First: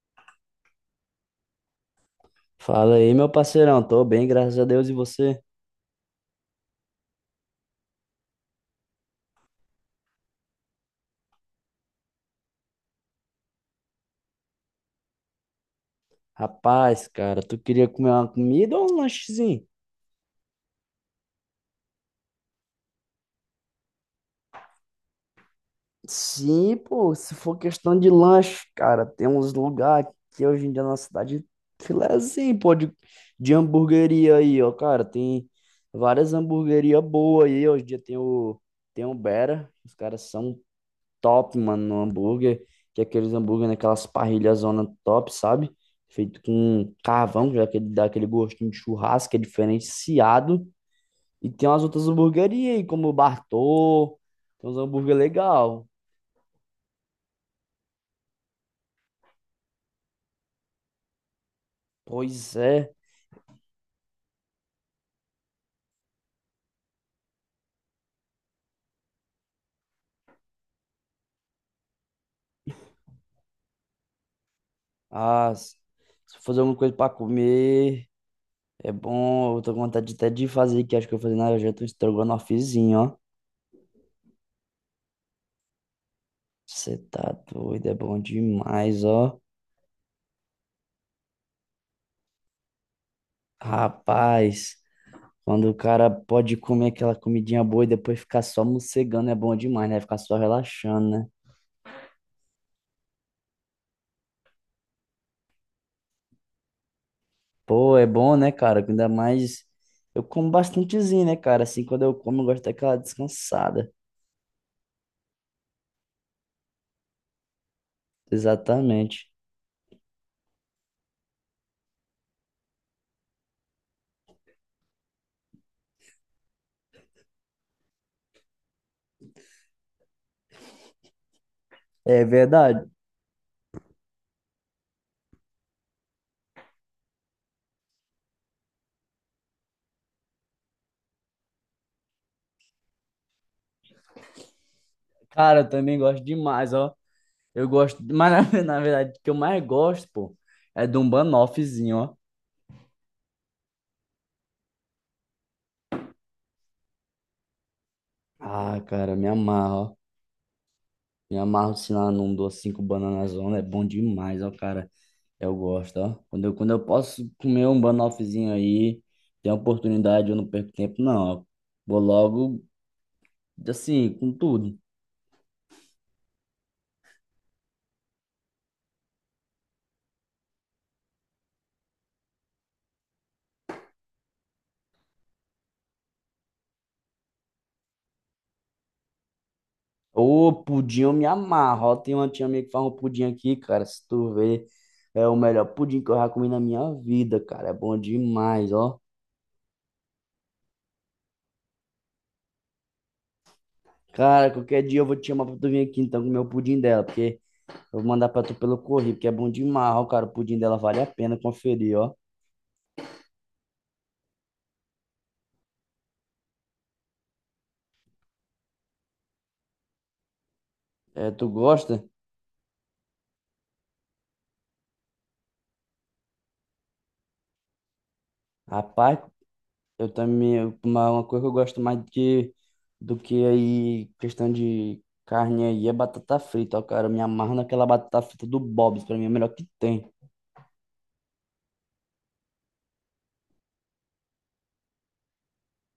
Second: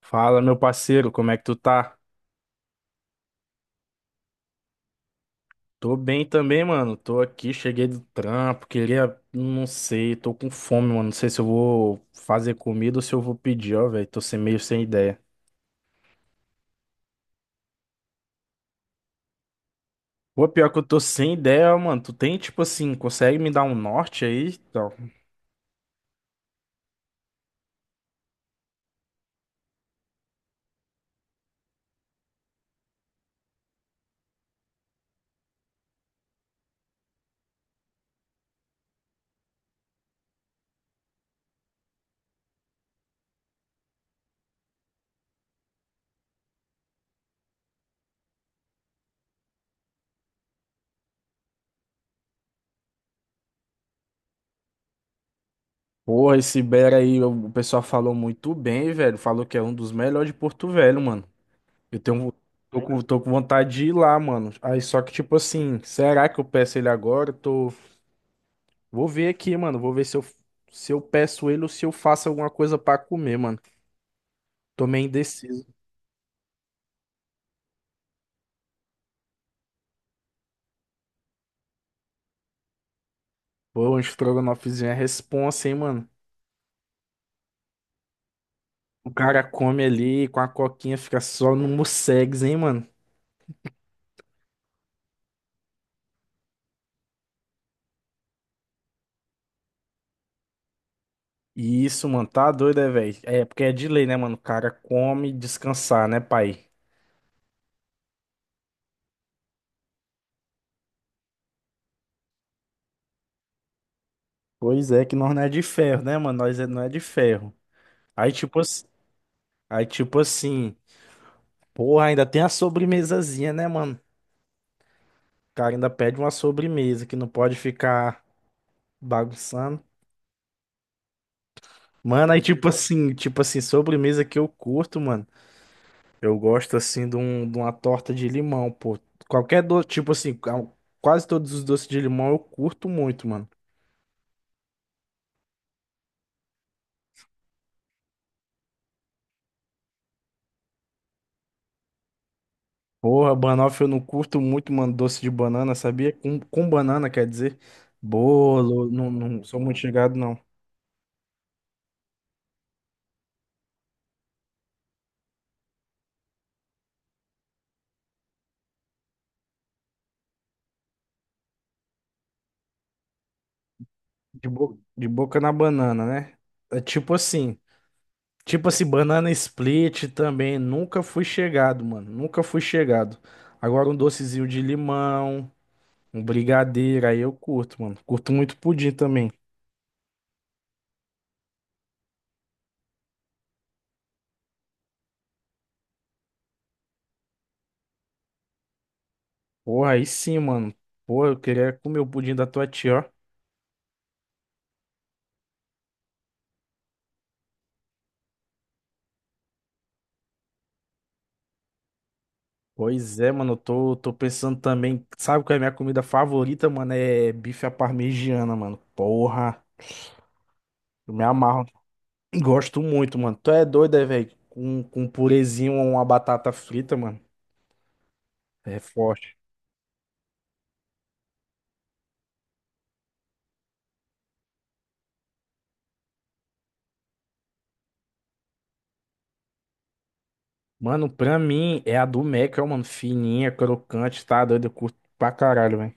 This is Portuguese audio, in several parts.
Fala, meu parceiro, como é que tu tá? Fala aí, meu parceirão. Tô bem, graças a Deus. E você? Tô bem também, mano. Tô aqui, cheguei do trampo, queria, não sei, tô com fome, mano. Não sei se eu vou fazer comida ou se eu vou pedir, ó, velho. Tô sem meio sem ideia. Rapaz, cara, tu queria comer uma comida ou um lanchezinho? Pô, pior que eu tô sem ideia, mano. Tu tem, tipo assim, consegue me dar um norte aí? Então, Sim, pô, se for questão de lanche, cara, tem uns lugares que hoje em dia na cidade filézinho, pô, de hamburgueria aí, ó, cara, tem várias hamburguerias boas aí, hoje em dia tem o Bera, os caras são top, mano, no hambúrguer, que é aqueles hambúrguer naquelas parrilhas zona top, sabe? Feito com carvão, já que ele dá aquele gostinho de churrasco, é diferenciado. E tem umas outras hamburguerias aí, como o Bartô, tem uns hambúrguer legal. porra, esse Bera aí, o pessoal falou muito bem, velho. Falou que é um dos melhores de Porto Velho, mano. Eu tenho, Pois tô é, com, tô com vontade de ir lá, mano. Aí, só que, tipo assim, será que eu peço ele agora? Tô. Vou ver aqui, mano. Vou ver se eu, Se eu peço ele ou se eu faço alguma coisa pra comer, mano. Tô meio ah, indeciso. se eu fazer alguma coisa pra comer, é bom, eu tô com vontade até de fazer, que acho que eu vou fazer na janta um estrogonofezinho, ó. Pô, um estrogonofezinho é responsa, hein, mano. Você tá doido, é bom demais, O ó. cara come ali com a coquinha, fica só no mussegs, hein, mano. Rapaz, quando o cara pode comer aquela comidinha boa e depois ficar só mocegando é bom demais, né? Ficar só relaxando, né? Isso, mano, tá doido, é, velho? É, porque é de lei, né, mano? O cara come descansar, né, pai? Pô, é bom, né, cara? Ainda mais eu como bastantezinho, né, cara? Assim, quando eu como, eu gosto daquela descansada. Pois é, que nós não é de ferro, né, mano? Não é de ferro. Aí, tipo, ass- Exatamente. Aí, tipo assim, porra, ainda tem a sobremesazinha, né, mano? O cara ainda pede uma sobremesa que não pode ficar bagunçando. É Mano, aí verdade. Tipo assim, sobremesa que eu curto, mano. Eu gosto assim de, um, de uma torta de limão, pô. Qualquer doce, quase todos os doces de limão eu curto muito, mano. Cara, eu também gosto demais, ó. Eu gosto, mas na verdade, o que eu mais gosto, pô, é de um banoffzinho, ó. Porra, banoffee eu não curto muito, mano, doce de banana, sabia? Com banana, quer dizer, Ah, bolo, não, cara, me não sou muito amarro, ó. chegado, não. Me amarro, se lá num docinho com banana zona, é bom demais, ó, cara. Eu gosto, ó. Quando eu posso comer um banoffzinho aí, tem oportunidade, eu não perco tempo, não. Ó, vou logo, assim, com tudo. De boca na banana, né? É tipo assim, banana split também, nunca fui chegado, mano, nunca fui chegado. Agora um docezinho de limão. Um brigadeiro, aí eu curto, mano. Curto muito pudim também. Ô, pudim eu me amarro, ó. Tem uma tia minha que faz um pudim aqui, cara. Se tu ver, é o melhor pudim que eu já comi na minha vida, cara. É bom demais, ó. Porra, aí sim, mano. Porra, eu queria comer o pudim da tua tia, ó. Cara, qualquer dia eu vou te chamar pra tu vir aqui, então, comer o pudim dela, porque eu vou mandar pra tu pelo correio, porque é bom demais, ó, cara. O pudim dela vale a pena conferir, ó. Pois é, mano, eu tô pensando também. Sabe qual é a minha comida favorita, mano? É bife à parmegiana, mano. Porra, eu me É, tu amarro. gosta? Gosto muito, mano. Tu é doido, é, velho? Com um purezinho ou uma batata frita, mano. É Rapaz, forte. eu também, uma coisa que eu gosto mais do que aí, questão de carne aí, é batata frita, ó, cara. Eu me amarro naquela batata frita do Bob's, pra mim é a melhor que tem. Mano, pra mim é a do Mac, ó, mano. Fininha, crocante, tá doido? Eu curto pra caralho, velho.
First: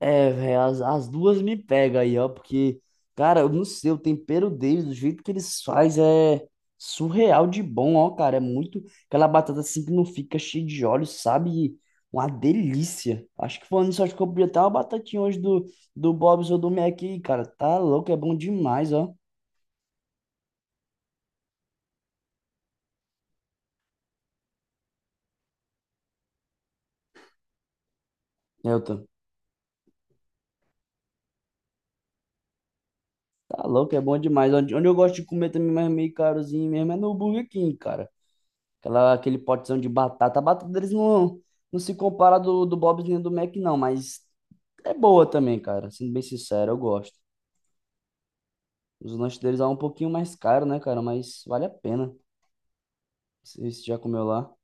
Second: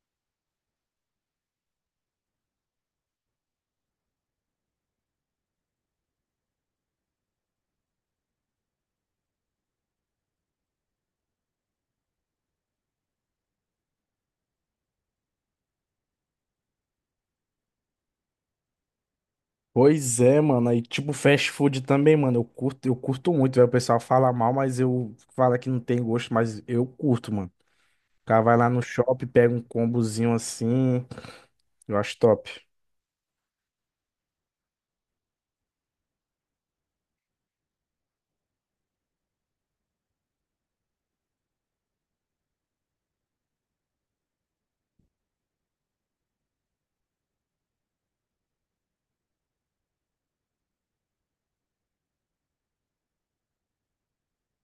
É, velho, as duas me pegam aí, ó, porque, cara, eu não sei, o tempero deles, do jeito que eles fazem, é surreal de bom, ó, cara. É muito, aquela batata assim que não fica cheia de óleo, sabe? Uma delícia. Acho que falando nisso, acho que eu podia até uma batatinha hoje do, Bob's ou do Mac aí, cara. Tá louco, é bom demais, ó. Pois é, mano. Aí, tipo, fast food também, mano. Eu curto muito, velho. O pessoal fala mal, mas eu fala que não tem gosto, mas eu curto, mano. O cara vai lá Eu no tô. shopping, pega um combozinho assim. Eu acho top. Tá louco, é bom demais. Onde, onde eu gosto de comer também, mas é meio carozinho mesmo, é no Burger King, cara. Aquela, aquele potezão de batata. A batata deles não, não se compara do Bob's nem do Mac, não, mas é boa também, cara. Sendo bem sincero, eu gosto. Os lanches deles é um pouquinho mais caro, né, cara? Mas vale a pena. Se já comeu lá.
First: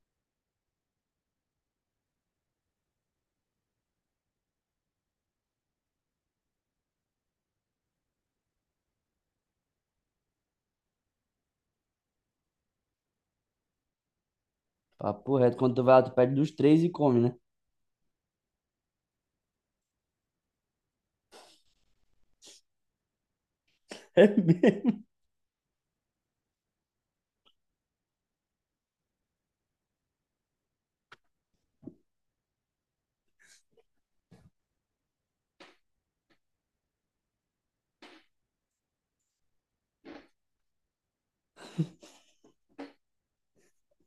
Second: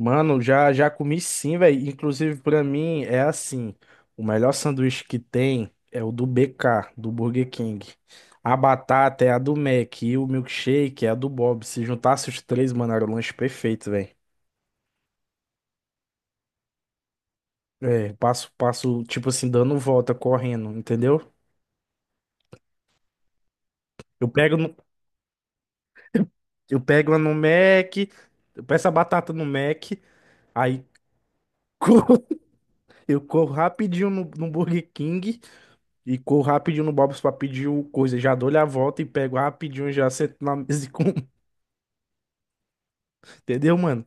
Mano, já comi sim, velho. Inclusive, pra mim, é assim. O melhor sanduíche que tem é o do BK, do Burger King. A batata é a do Mac e o milkshake é a do Bob. Se juntasse os três, mano, era o lanche perfeito, velho. Papo reto, quando tu vai lá, tu pede dos três e come, né? É, passo, tipo assim, dando volta, correndo, entendeu? É Eu pego, no- mesmo. eu pego uma no Mac, eu peço a batata no Mac, aí corro- eu corro rapidinho no Burger King e corro rapidinho no Bob's pra pedir o coisa. Já dou-lhe a volta e pego rapidinho e já sento na mesa e como. Entendeu, mano?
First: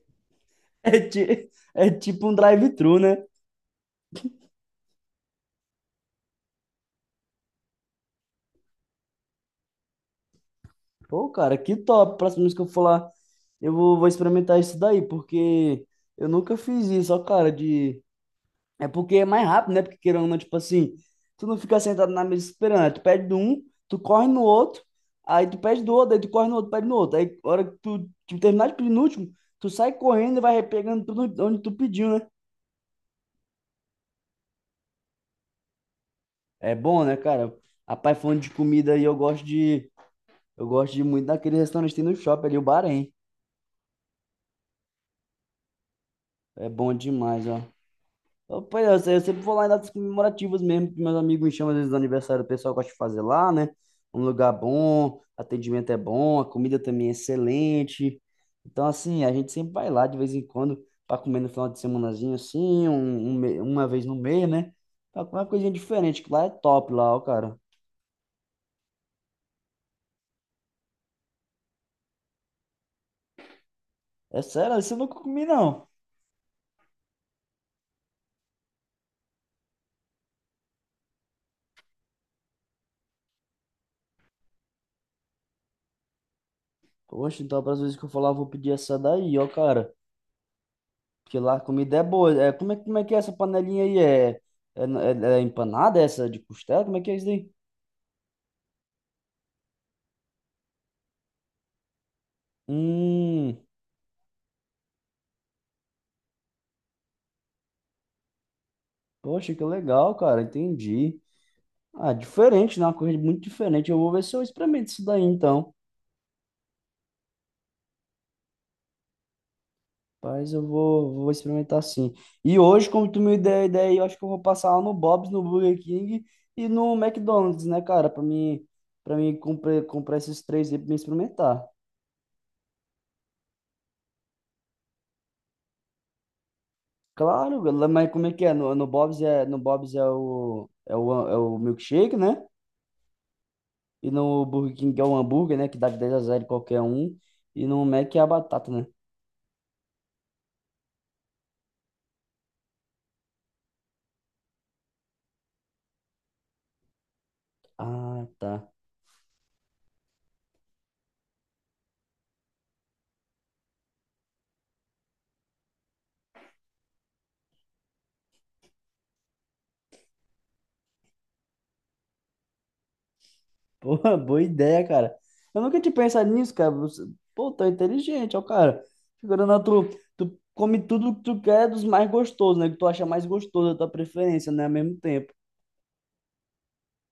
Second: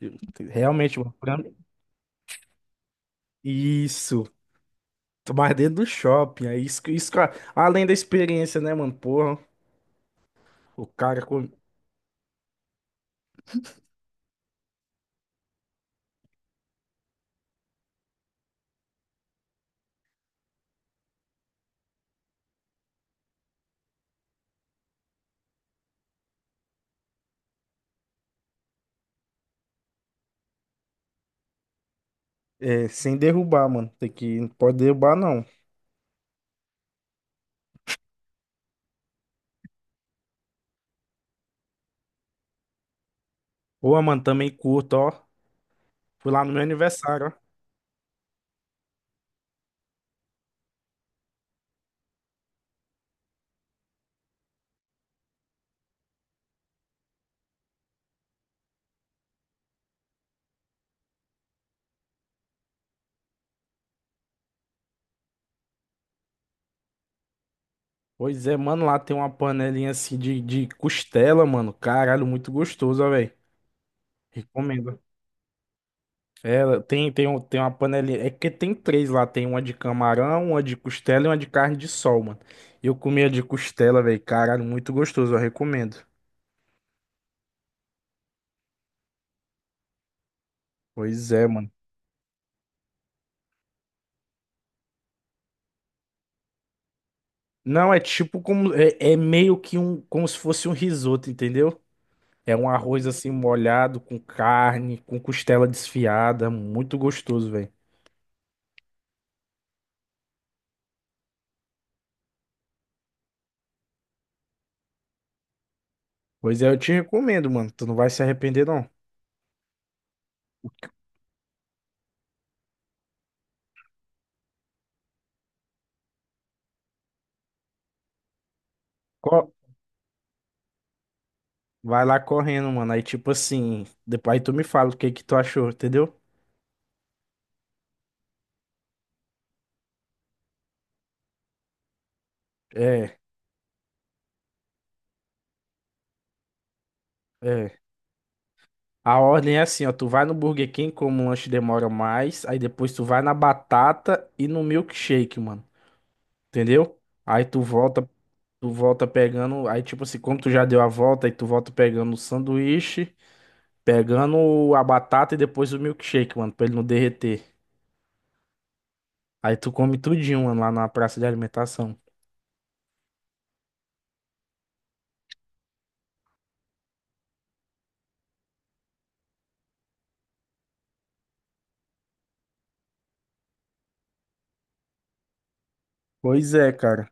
Eu- Realmente, É, mano. Pra mim. é tipo um drive-thru, né? Isso. Tô mais dentro do shopping. Além da experiência, né, mano? Porra, o cara Pô, com. cara, que top. Próxima vez que eu for lá, eu vou, vou experimentar isso daí, porque eu nunca fiz isso, ó, cara, de... É porque é mais rápido, né? Porque querendo ou não, tipo assim, tu não fica sentado na mesa esperando, né? Tu pede de um, tu corre no outro, aí tu pede do outro, aí tu corre no outro, pede no outro. Aí, a hora que tu terminar de pedir no último, tu sai correndo e vai pegando tudo onde tu pediu, né? É, sem derrubar, mano. Tem que, não pode derrubar, não. É bom, né, cara? Rapaz, falando de comida aí, eu gosto de... Eu gosto de muito daquele restaurante que tem no shopping ali, o Bahrein. Pô, mano, também curto, ó. Fui lá no meu É bom aniversário, ó. demais, ó. Pois é, eu, se- eu sempre vou lá em datas comemorativas mesmo, que meus amigos me chamam às vezes do aniversário, o pessoal gosta de fazer lá, né? Um lugar bom, atendimento é bom, a comida também é excelente. Então, assim, a gente sempre vai lá de vez em quando para comer no final de semanazinho, assim, uma vez no mês, né? Pra comer uma coisinha diferente, que lá é top, lá, ó, cara. Pois é, mano, lá tem uma panelinha assim de costela, mano. Caralho, muito gostosa, velho. É sério, isso eu Recomendo. nunca comi, não. É, tem uma panelinha. É que tem três lá. Tem uma de camarão, uma de costela e uma de carne de sol, mano. Eu comi a de costela, velho. Caralho, muito gostoso, eu recomendo. Poxa, então, para as vezes que eu falar, eu vou pedir essa daí, ó, cara. Pois Porque é, lá a mano. comida é boa. É, como é que é essa panelinha aí? É empanada essa de costela? Como é que é isso daí? Não, é tipo como. É, é meio que um. Como se fosse um risoto, entendeu? É um arroz assim Hum, molhado, com carne, com costela desfiada. Muito gostoso, velho. poxa, que legal, cara. Entendi. Ah, diferente, né? Uma coisa muito diferente. Eu vou ver se eu experimento isso daí, então. Pois é, eu te recomendo, mano. Tu não vai se arrepender, não. Mas eu vou experimentar sim. E hoje, como tu me deu a ideia, aí, eu acho que eu vou passar lá no Bob's, no Burger King e no McDonald's, né, cara? Pra mim Co- comprar esses três aí pra mim experimentar. Vai lá correndo, mano. Aí, tipo assim, depois aí tu me fala o que que tu achou, entendeu? Claro, lá- mas como é que é? No Bob's é o milkshake, né? É, E no Burger King é o hambúrguer, né? Que dá de 10 a zero em qualquer um. E é. no Mac é a batata, né? A ordem é assim, ó. Tu vai no Burger King, como o lanche demora mais. Aí depois tu vai na batata e no milkshake, mano. Entendeu? Aí Ah, tá. tu volta pegando. Aí, tipo assim, como tu já deu a volta, aí tu volta pegando o sanduíche, pegando a batata e depois o milkshake, mano, pra ele não derreter. Aí tu come tudinho, mano, lá na praça de alimentação. Pô, boa ideia, cara. Eu nunca tinha pensado nisso, cara. Você- Pô, tá inteligente, ó, cara. Figurando na tu come tudo que tu quer dos mais gostosos, né? Que tu acha mais gostoso, da tua preferência, né? Ao mesmo tempo. Pois é, cara.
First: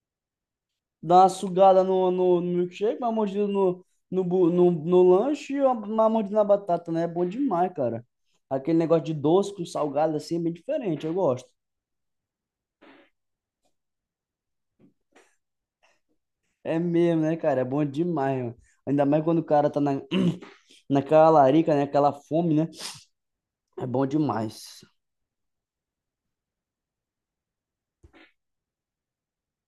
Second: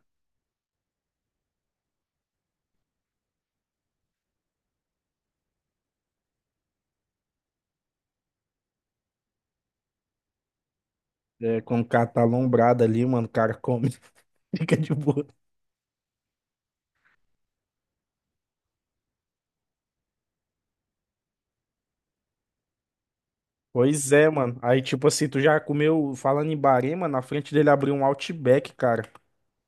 Dá uma sugada no, no milkshake, uma mordida no lanche e uma mordida na batata, né? É bom demais, cara. Aquele negócio de doce com salgado assim é bem diferente, eu gosto. É, quando o cara tá alombrado ali, mano, o cara come, fica de boa. É mesmo, né, cara? É bom demais, mano. Ainda mais quando o cara tá na, naquela larica, né? Aquela fome, né? É bom Pois é, mano. Aí, demais. tipo assim, tu já comeu, falando em Bahrein, mano, na frente dele abriu um Outback, cara.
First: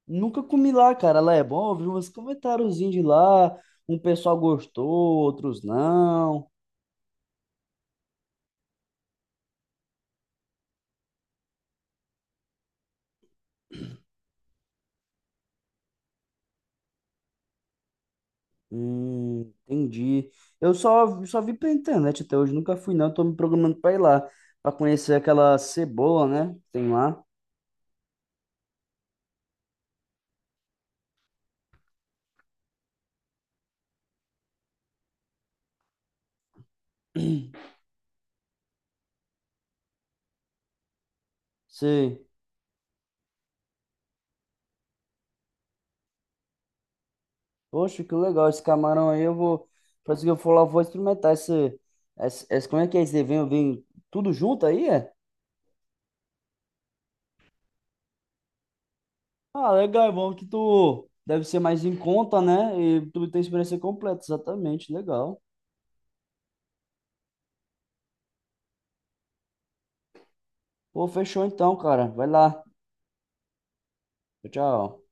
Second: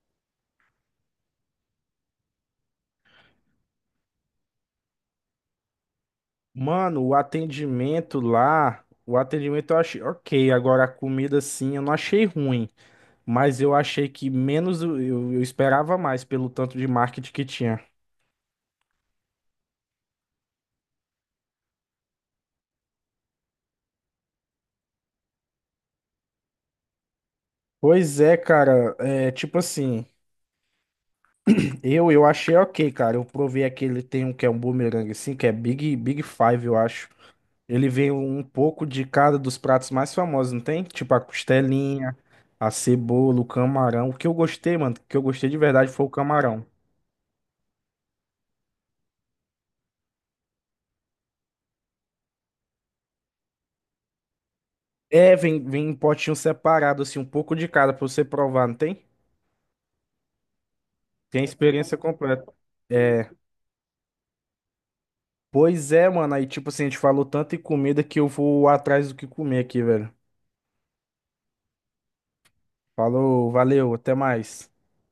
Nunca comi lá, cara. Lá é bom, eu vi uns comentáriozinhos de lá. Um pessoal gostou, outros não. Mano, o atendimento lá, o atendimento eu achei ok. Agora, a comida, sim, eu não achei ruim. Mas eu achei que menos, eu, eu esperava mais pelo tanto de marketing que tinha. Entendi. Eu só vi pela internet até hoje, nunca fui não, tô me programando pra ir lá, pra conhecer aquela cebola, né? Que tem lá. Pois é, cara, é tipo assim, eu achei ok, cara. Eu provei aquele, tem um que é um boomerang assim, que é Big Big Five, eu acho. Ele vem um pouco de cada dos pratos mais famosos, não tem? Tipo a costelinha, Sei. a cebola, o camarão. O que eu gostei, mano, o que eu gostei de verdade foi o camarão. Poxa, que legal esse camarão aí, eu vou, parece que eu for lá, eu vou experimentar esse, como é que é esse evento, vem tudo junto aí, é? É, vem, vem em potinho separado, assim, um pouco de cada pra você provar, não tem? Ah, legal, é bom que tu Tem a deve ser mais em experiência conta, completa. né? E É, tu tem experiência completa, exatamente, legal. pois é, mano, aí tipo assim, a gente falou tanto em comida que eu vou atrás do que comer aqui, velho. Pô, fechou então, cara, vai lá. Falou, valeu, até Tchau, mais. tchau.